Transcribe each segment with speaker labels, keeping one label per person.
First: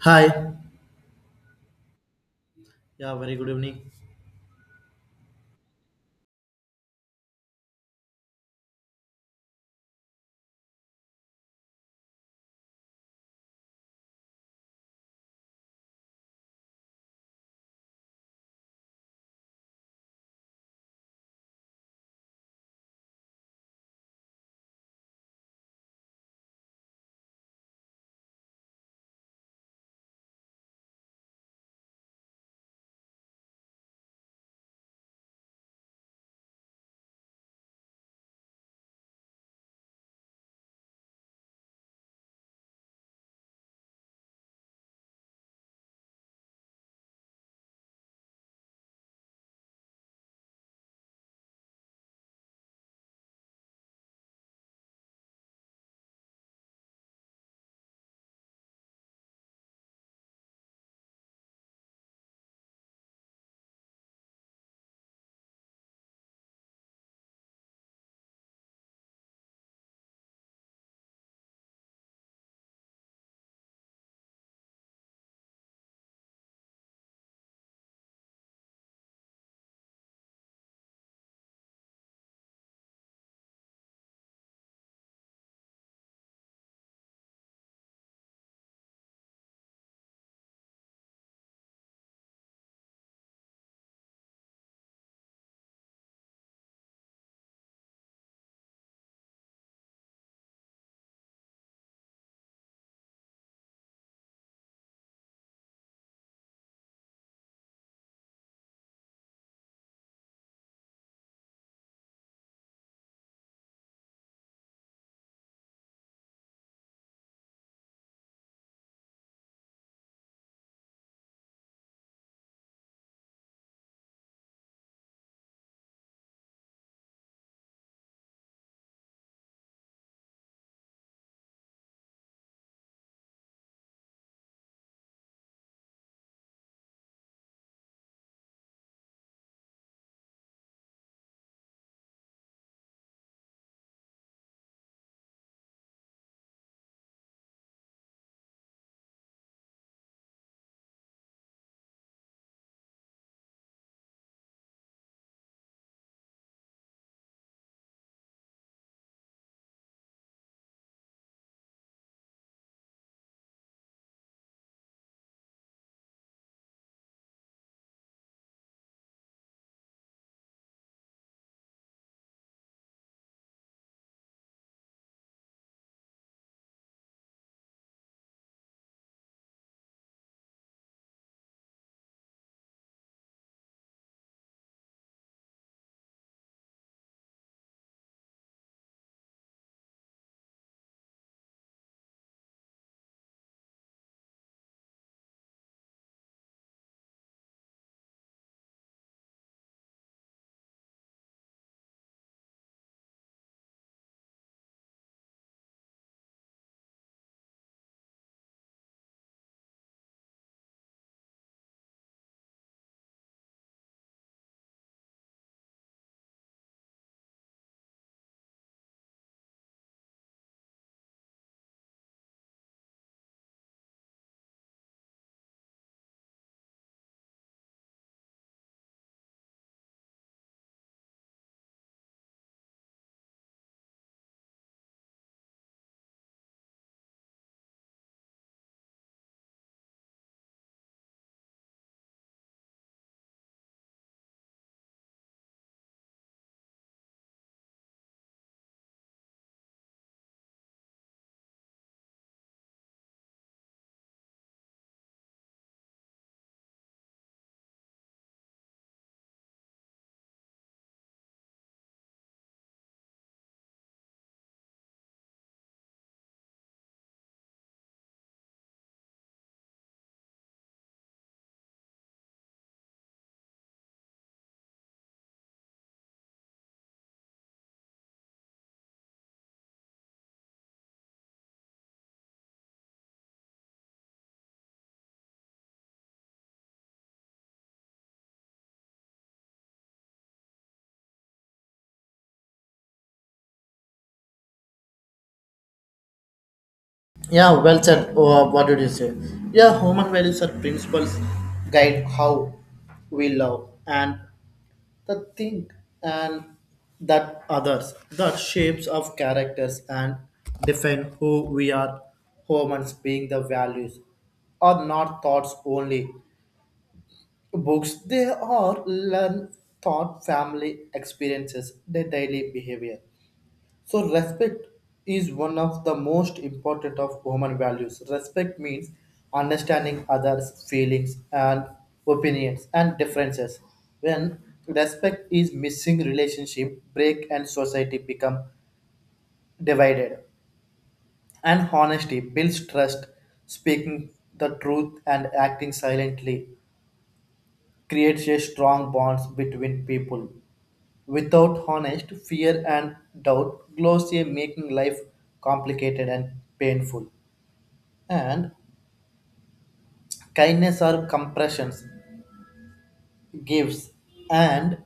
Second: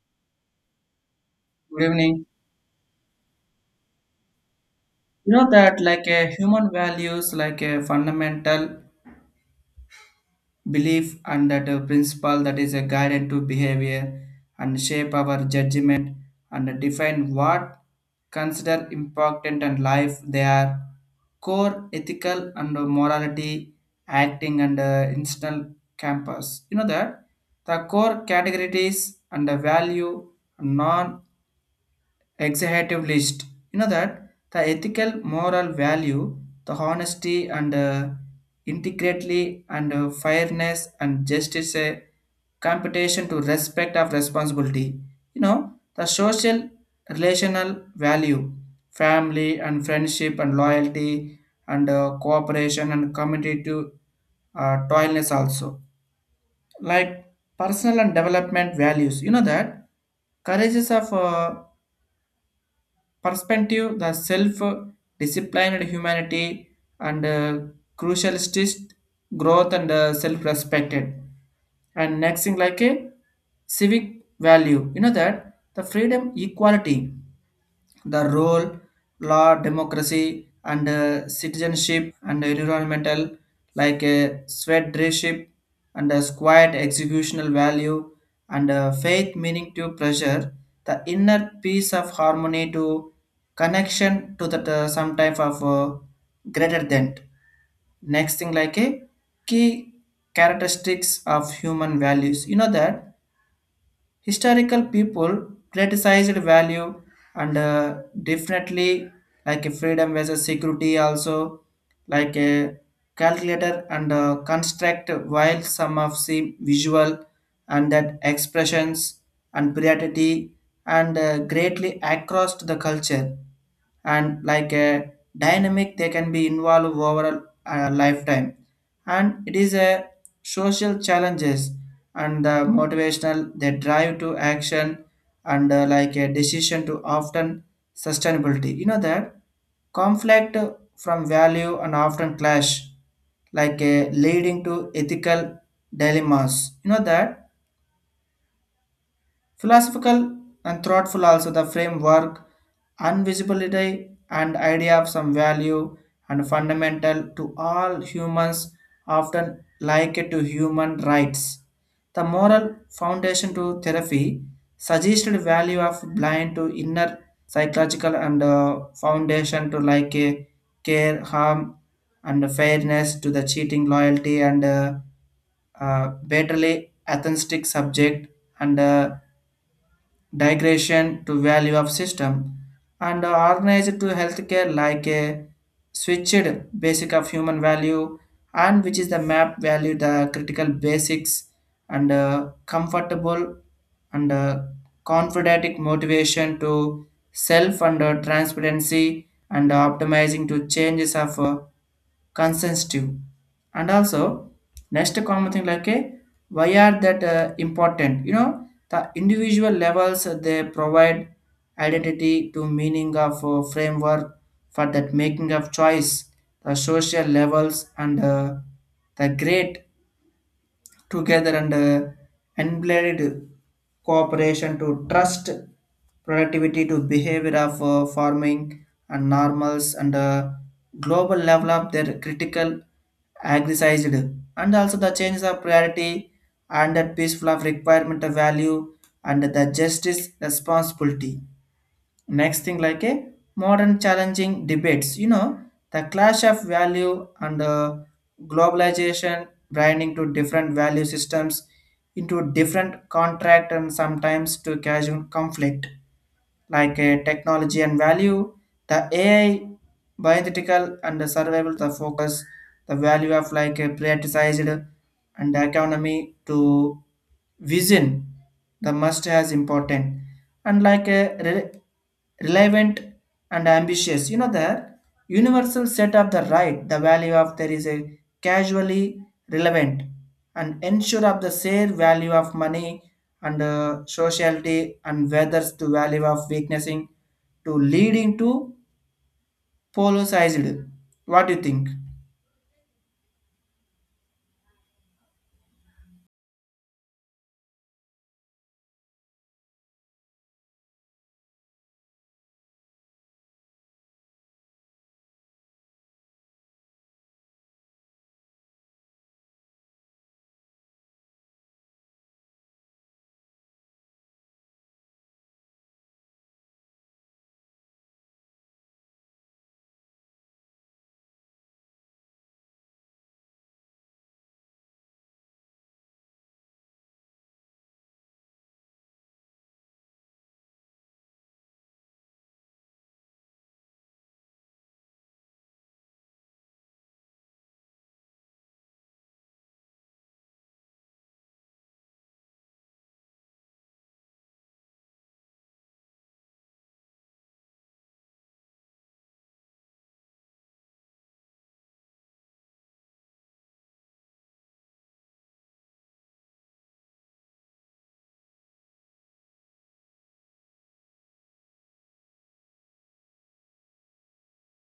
Speaker 1: Hi.
Speaker 2: Good evening.
Speaker 1: Yeah, very good evening.
Speaker 2: You know that like a human values like a fundamental belief, and that a principle that is a guided to behavior and shape our judgment and define what consider important and life, they are core ethical and morality acting and institutional campus. You know that the core categories and the value non executive list. You know that the ethical, moral value, the honesty and integrity and fairness and justice, a competition to respect of responsibility. You know the social, relational value, family and friendship and loyalty and cooperation and community to toilness, also like personal and development values. You know that courageous of perspective, the self-disciplined humanity and crucialist growth and self-respected. And next thing like a civic value. You know that the freedom, equality, the role, law, democracy, and citizenship and environmental, like a sweat dreship, and a quiet executional value and faith meaning to pressure, the inner peace of harmony to connection to that some type of greater than. Next thing like a key characteristics of human values. You know that historical people criticized value and definitely like a freedom versus security, also like a calculator and construct, while some of the visual and that expressions and priority and greatly across the culture, and like a dynamic they can be involved over a lifetime, and it is a social challenges and the motivational they drive to action and like a decision to often sustainability. You know that conflict from value and often clash like a leading to ethical dilemmas. You know that philosophical and thoughtful, also the framework, invisibility and idea of some value and fundamental to all humans, often like it to human rights. The moral foundation to therapy suggested value of blind to inner psychological and foundation to like a care, harm, and fairness to the cheating, loyalty, and betterly atheistic subject and digression to value of system and organized to healthcare like a switched basic of human value, and which is the map value the critical basics and comfortable and confident motivation to self and transparency and optimizing to changes of consensus too. And also, next common thing like a why are that important? You know, the individual levels they provide identity to meaning of framework for that making of choice. The social levels and the great together and unblamed cooperation to trust productivity to behavior of farming and normals and global level of their critical aggressized, and also the changes of priority and that peaceful of requirement of value and the justice responsibility. Next thing like a modern challenging debates. You know the clash of value and globalization branding to different value systems into different contract and sometimes to casual conflict, like a technology and value, the ai bioethical and the survival the focus, the value of like a privatized and economy to vision, the must has important, and like a re- relevant and ambitious. You know the universal set of the right, the value of there is a casually relevant and ensure of the share value of money and sociality and whether to value of weaknessing to leading to polarized. What do you think?
Speaker 1: Yeah, well said. Oh, what did you say? Yeah, human values are principles guide how we love and the think and that others, the shapes of characters and define who we are. Humans being the values are not thoughts only. Books, they are learned thought, family experiences, their daily behavior. So respect is one of the most important of human values. Respect means understanding others' feelings and opinions and differences. When respect is missing, relationship break and society become divided. And honesty builds trust, speaking the truth and acting silently creates a strong bonds between people. Without honest fear and doubt, glossier making life complicated and painful. And kindness are compressions, gifts, and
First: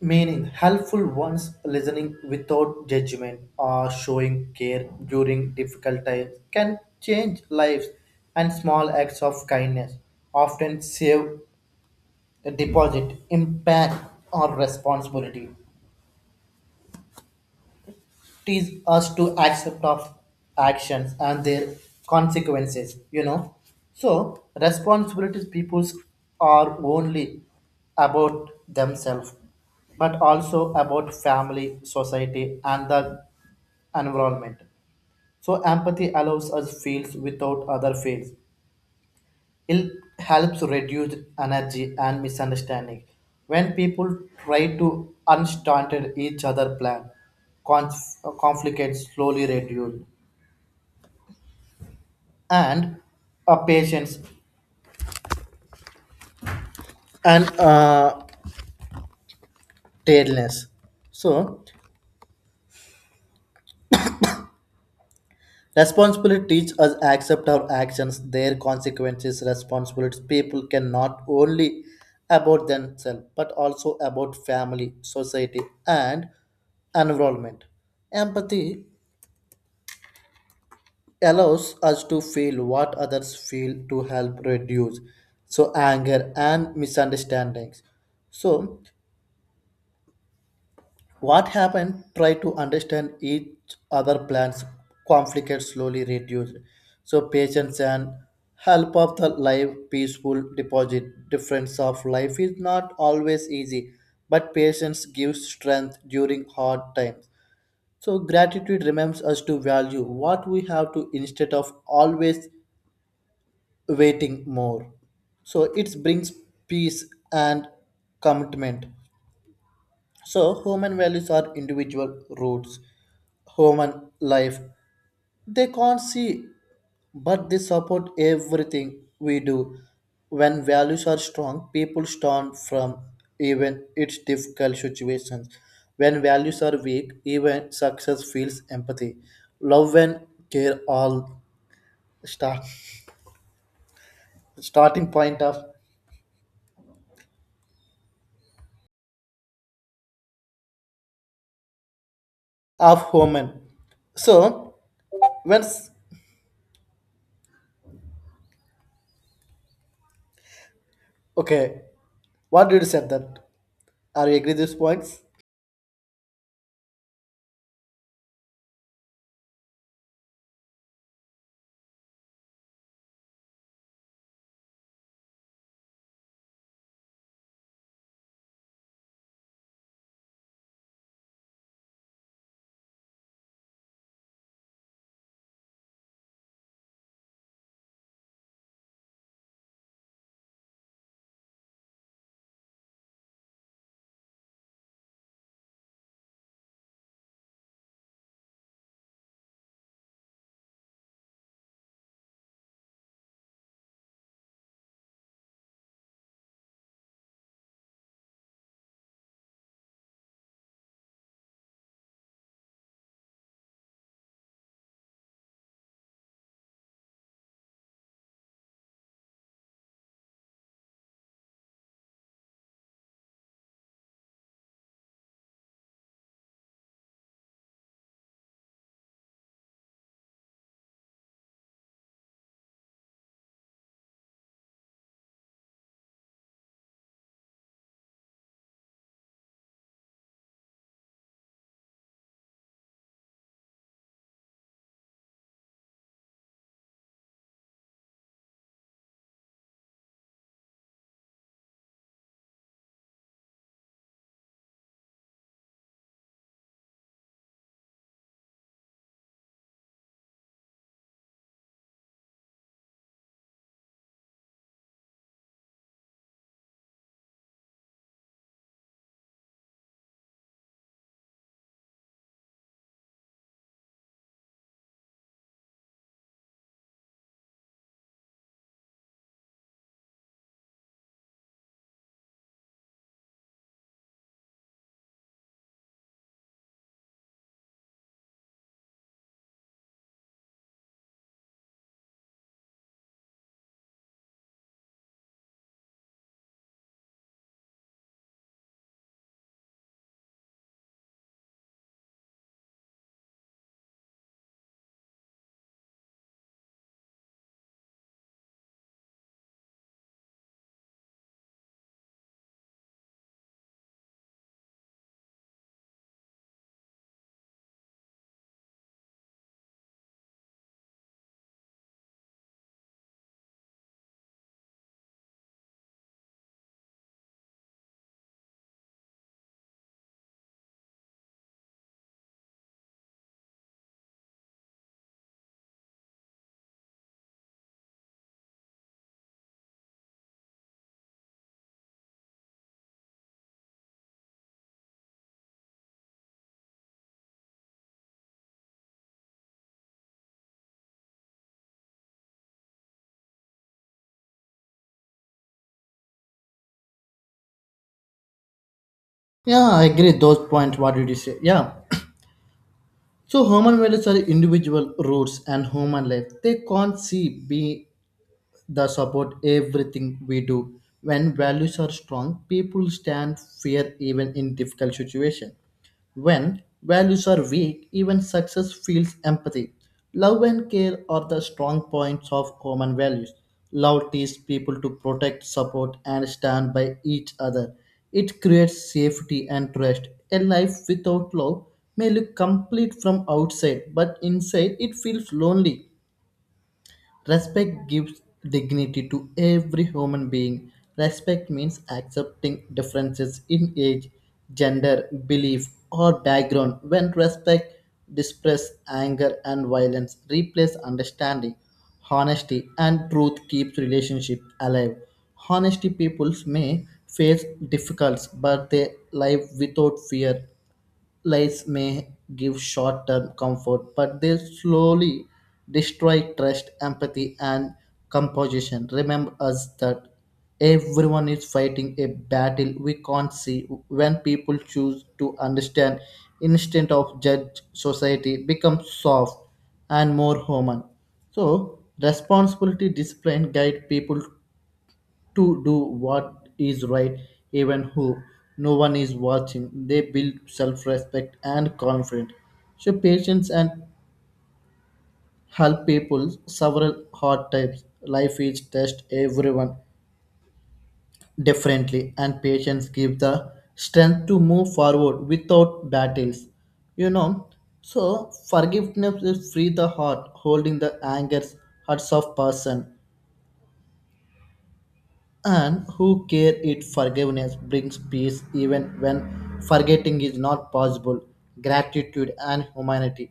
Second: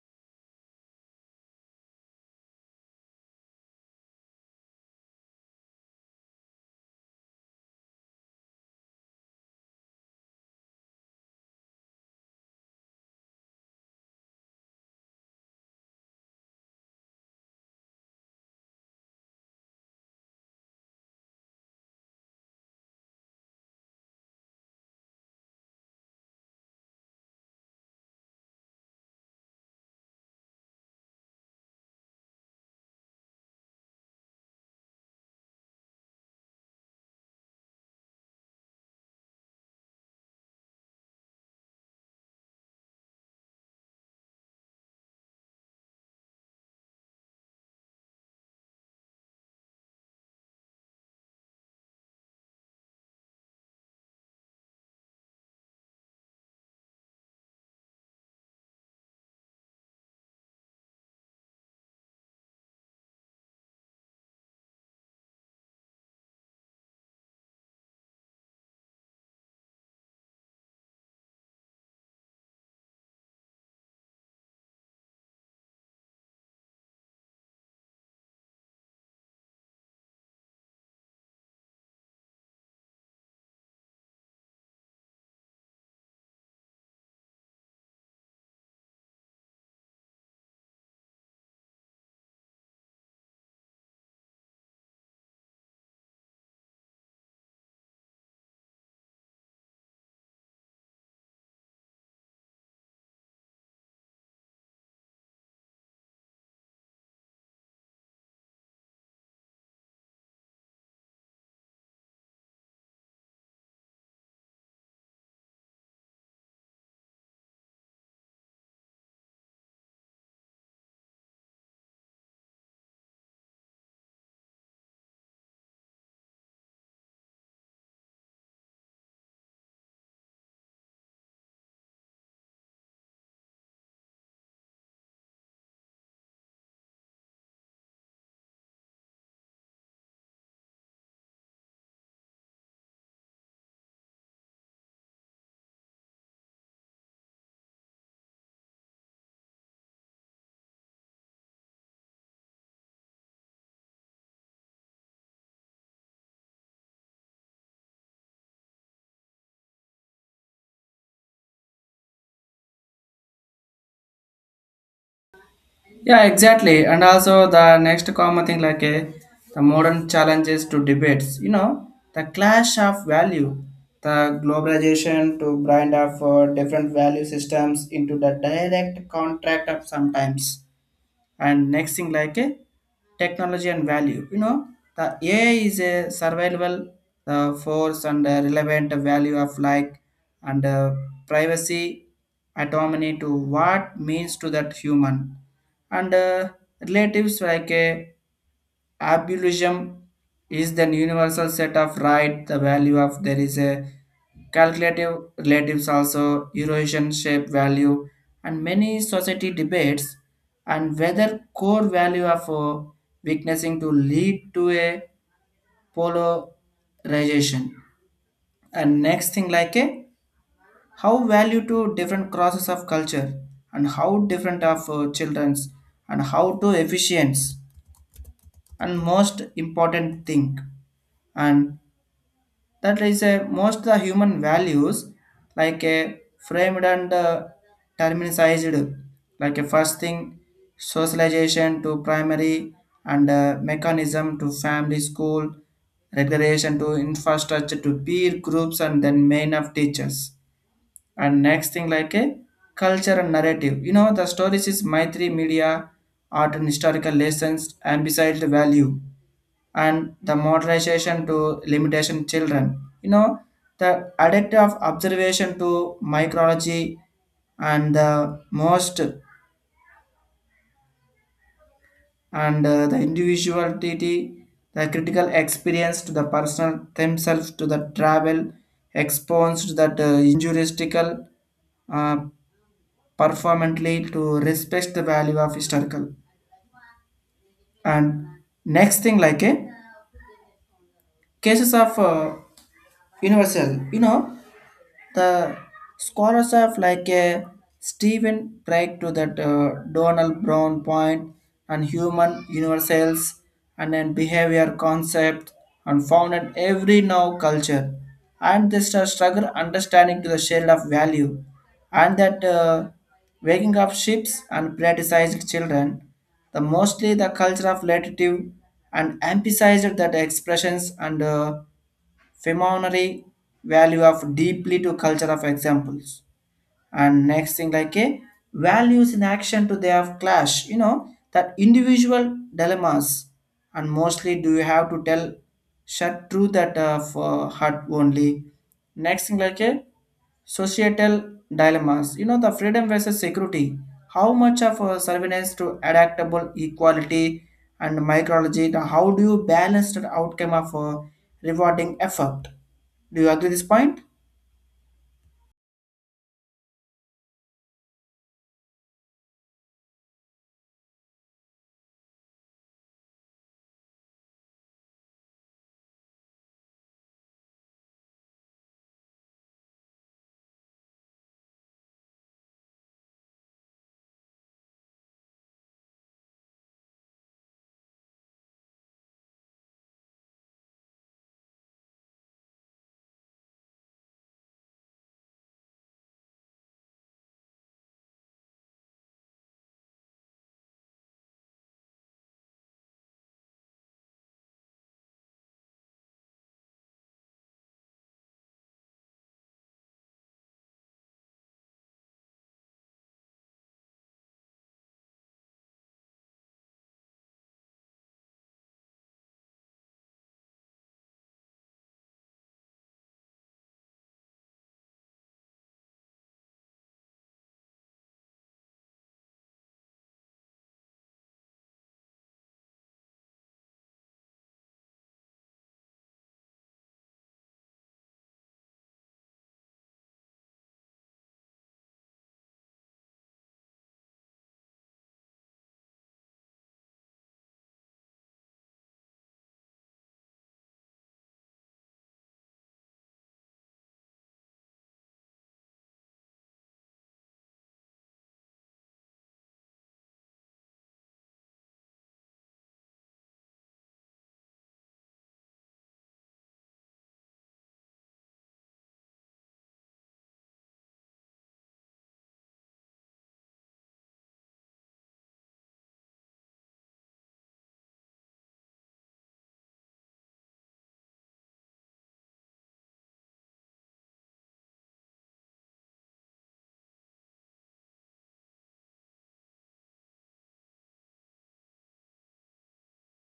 Speaker 1: meaning. Helpful ones listening without judgment or showing care during difficult times can change lives, and small acts of kindness often save a deposit, impact, or responsibility. Teach us to accept of actions and their consequences. So responsibilities peoples are only about themselves but also about family society and the environment. So empathy allows us feels without other feels. It helps reduce energy and misunderstanding when people try to understand each other plan conf- conflict slowly reduce. And a patience and tenderness. So, responsibility teaches us accept our actions, their consequences, responsibilities. People can not only about themselves but also about family, society, and environment. Empathy allows us to feel what others feel to help reduce so anger and misunderstandings. So what happened? Try to understand each other plans. Conflict slowly reduced. So patience and help of the life peaceful deposit. Difference of life is not always easy, but patience gives strength during hard times. So gratitude reminds us to value what we have to instead of always waiting more. So it brings peace and commitment. So human values are individual roots human life. They can't see, but they support everything we do. When values are strong, people stand from even its difficult situations. When values are weak, even success feels empathy. Love and care all start starting point of human. So when s- okay, what did you say that? Are you agree these points?
Speaker 2: Yeah, exactly. And also the next common thing like the modern challenges to debates, you know, the clash of value, the globalization to bind of different value systems into the direct contract of sometimes. And next thing like a technology and value. You know the ai is a survivable force and relevant value of like and privacy, autonomy to what means to that human and relatives like a absolutism is the universal set of right, the value of there is a calculative relatives, also Eurasian shape value, and many society debates and whether core value of witnessing to lead to a polarization. And next thing like a how value to different crosses of culture, and how different of children's and how to efficiency, and most important thing, and that is a most the human values like a framed and terminized. Like a first thing, socialization to primary and mechanism to family school regulation to infrastructure to peer groups, and then main of teachers. And next thing like a culture and narrative. You know the stories is maitri media, art and historical lessons, and besides the value and the modernization to limitation children. You know, the addictive of observation to micrology and the most and the individuality, the critical experience to the personal themselves to the travel exposed that injuristical uh, performantly to respect the value of historical. And next thing like a cases of universal. You know the scholars of like a Stephen Drake to that Donald Brown point and human universals and then behavior concept and founded every now culture, and this struggle understanding to the shade of value and that waking up ships and politicized children, the mostly the culture of relative and emphasized that expressions and phenomenal value of deeply to culture of examples. And next thing like a values in action to they have clash. You know that individual dilemmas and mostly do you have to tell shut through that for heart only. Next thing like a societal dilemmas. You know the freedom versus security, how much of surveillance to adaptable equality and micrology the how do you balance the outcome of rewarding effort. Do you agree this point?
Speaker 1: Yeah, I agree those points. What did you say? Yeah. So human values are individual roots and human life. They can't see be the support everything we do. When values are strong, people stand fear even in difficult situation. When values are weak, even success feels empathy. Love and care are the strong points of common values. Love teaches people to protect, support, and stand by each other. It creates safety and trust. A life without love may look complete from outside, but inside it feels lonely. Respect gives dignity to every human being. Respect means accepting differences in age, gender, belief, or background. When respect displaces anger and violence, replaces understanding, honesty, and truth keeps relationship alive. Honesty peoples may face difficulties, but they live without fear lies may give short term comfort, but they slowly destroy trust, empathy, and composition. Remember us that everyone is fighting a battle we can't see. When people choose to understand instead of judge, society becomes soft and more human. So, responsibility discipline guide people to do what is right even who no one is watching. They build self-respect and confidence. So patience and help people several hard times. Life is test everyone differently and patience gives the strength to move forward without battles you know so forgiveness is free the heart holding the angers hearts of person and who care. It forgiveness brings peace even when forgetting is not possible. Gratitude and humanity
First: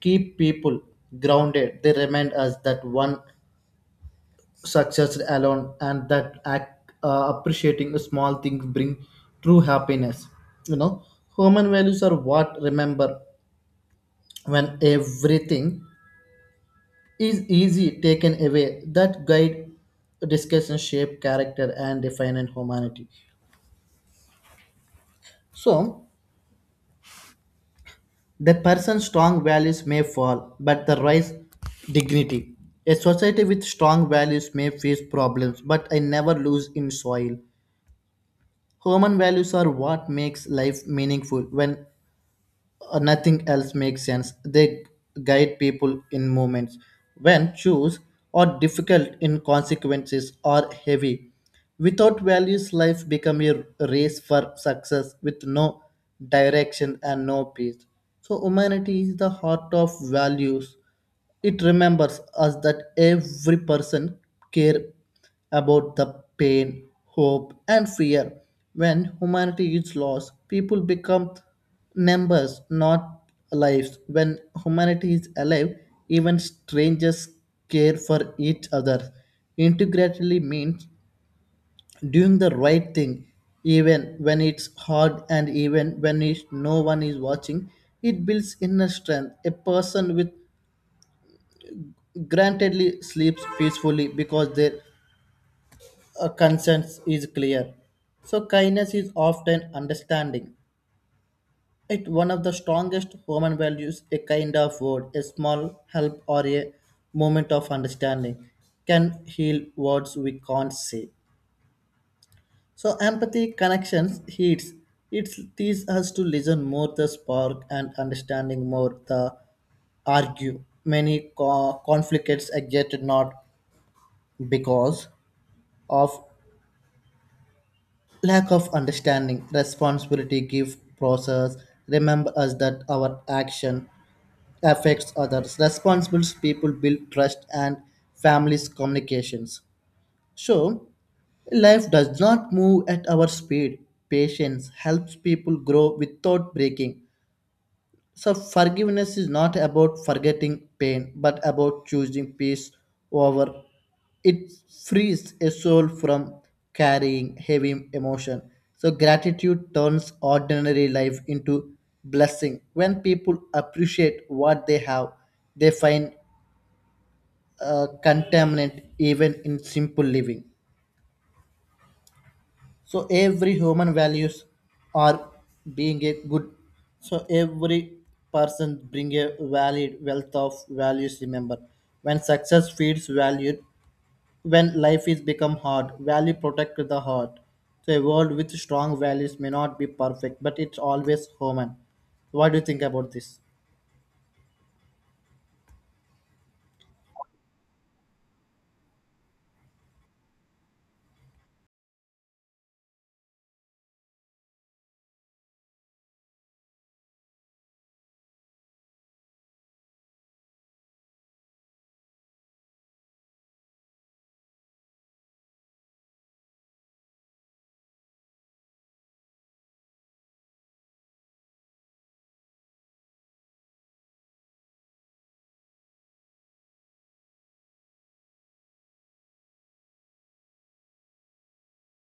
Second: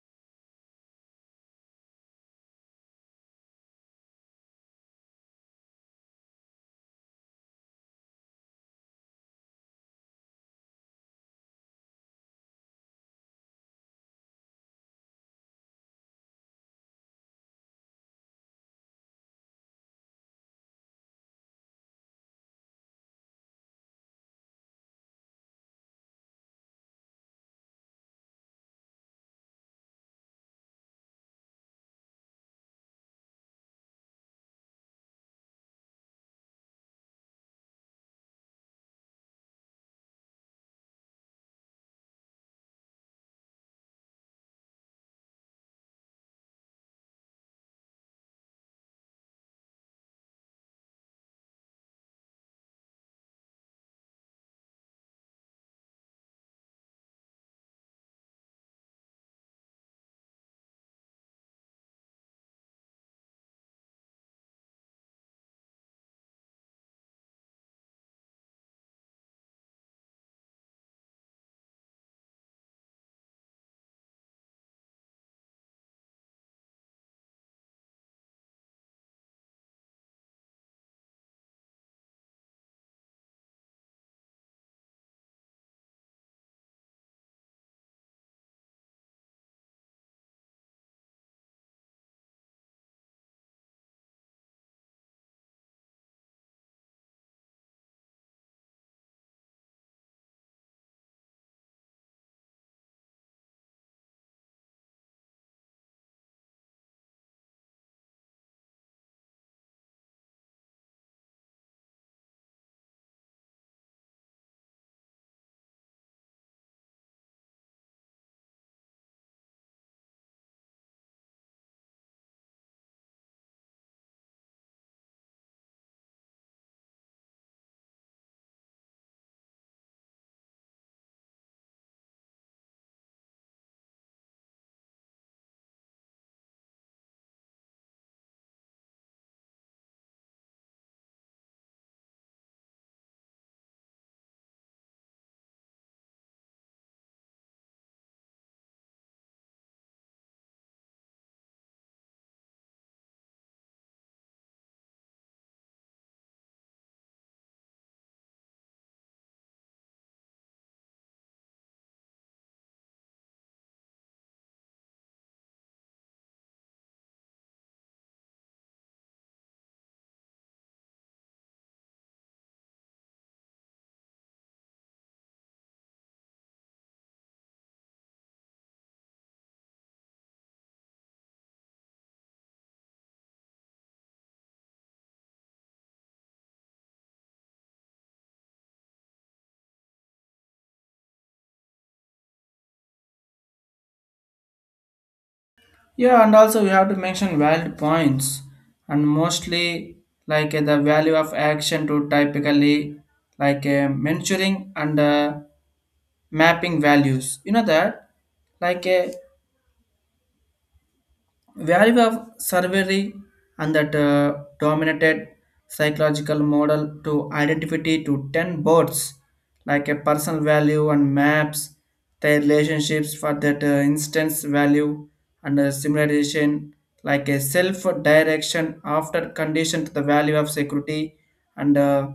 Speaker 1: keep people grounded. They remind us that one success alone and that act, appreciating small things bring true happiness. you know Human values are what remember when everything is easy taken away that guide discussion shape character and define in humanity. So the person's strong values may fall, but the rise dignity. A society with strong values may face problems, but I never lose in soil. Human values are what makes life meaningful. When nothing else makes sense. They guide people in moments when choose or difficult in consequences are heavy. Without values, life become a race for success with no direction and no peace. So humanity is the heart of values. It remembers us that every person care about the pain, hope, and fear. When humanity is lost, people become numbers, not lives. When humanity is alive, even strangers care for each other. Integrately means doing the right thing, even when it's hard and even when it, no one is watching. It builds inner strength. A person with grantedly sleeps peacefully because their conscience is clear. So kindness is often understanding. It's one of the strongest human values, a kind of word, a small help or a moment of understanding can heal words we can't say. So empathy connections heats. It teaches us to listen more the spark and understanding more the argue. Many conflicts exist not because of lack of understanding, responsibility give process. Remember us that our action affects others. Responsible people build trust and families communications. So life does not move at our speed. Patience helps people grow without breaking. So, forgiveness is not about forgetting pain, but about choosing peace over it frees a soul from carrying heavy emotion. So, gratitude turns ordinary life into blessing. When people appreciate what they have, they find contentment even in simple living. So every human values are being a good. So every person bring a valid wealth of values remember when success feeds value when life is become hard value protect the heart. So a world with strong values may not be perfect but it's always human. What do you think about this?
Speaker 2: Yeah, and also we have to mention valid points, and mostly like the value of action to typically like mentoring and mapping values. You know that, like value of survey and that dominated psychological model to identity to 10 boards like a personal value and maps their relationships for that instance value and similarization like a self direction after condition to the value of security and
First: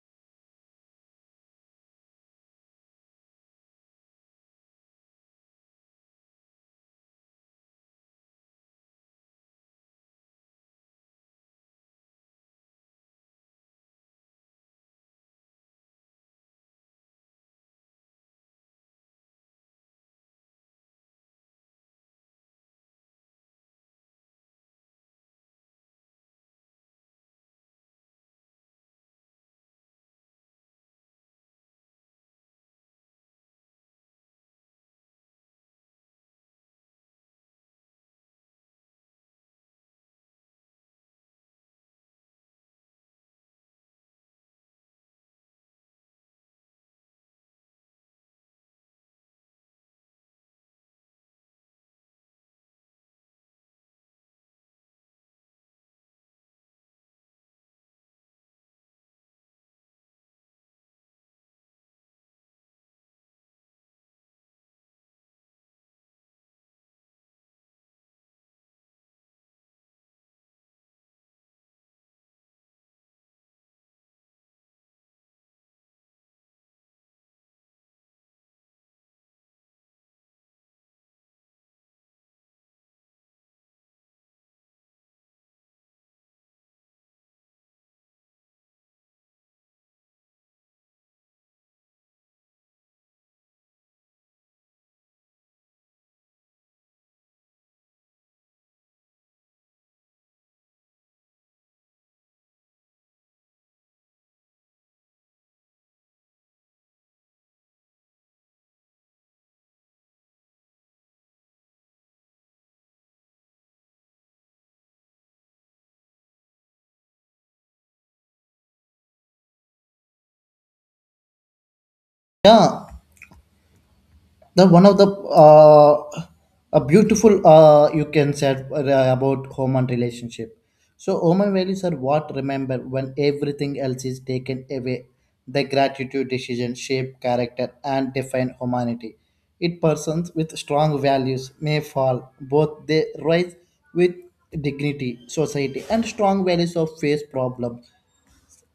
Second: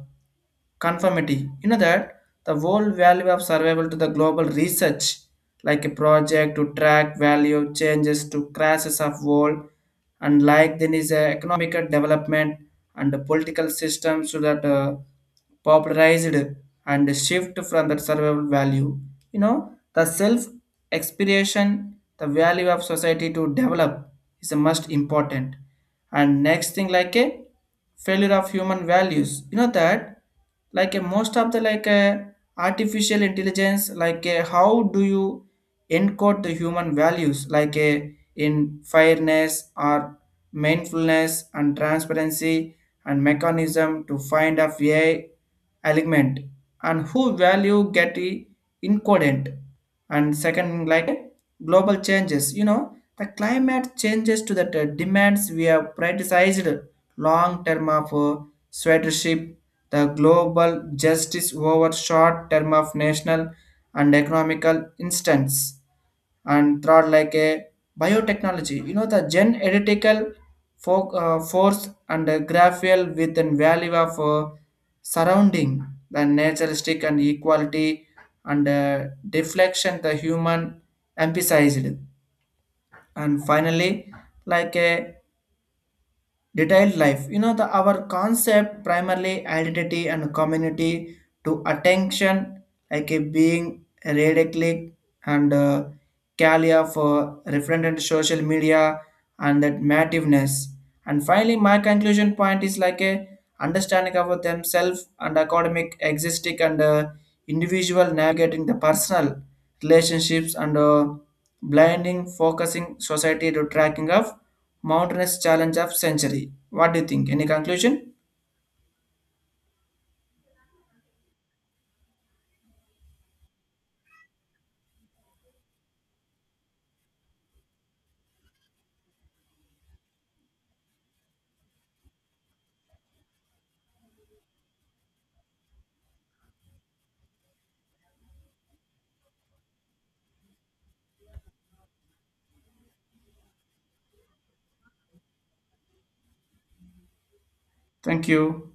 Speaker 2: conformity. You know that the whole value of survival to the global research, like a project to track value changes to crashes of world, and like then is a economic development and the political system, so that popularized and shift from that survival value. You know the self expiration, the value of society to develop is a must important. And next thing like a failure of human values. You know that like a most of the like a artificial intelligence, like a how do you encode the human values like a in fairness or mindfulness and transparency and mechanism to find of a element and who value get encoded. And second, like global changes. You know the climate changes to that demands we have prioritized long term of stewardship, the global justice over short term of national and economical instance. And third, like a biotechnology. You know the gen editical force and graphel with an value of surrounding the naturalistic and equality and deflection the human emphasized. And finally like a detailed life. You know the our concept primarily identity and community to attention like a being radically and calia for referent social media and that mativeness. And finally my conclusion point is like a understanding of themselves and academic existing and individual navigating the personal relationships and blinding focusing society to tracking of mountainous challenge of century. What do you think? Any conclusion?
Speaker 1: Yeah, the one of the a beautiful you can say about home and relationship. So home and values are what remember when everything else is taken away the gratitude decision shape character and define humanity. It persons with strong values may fall both they rise with dignity society and strong values of face problem.
Speaker 2: Thank you.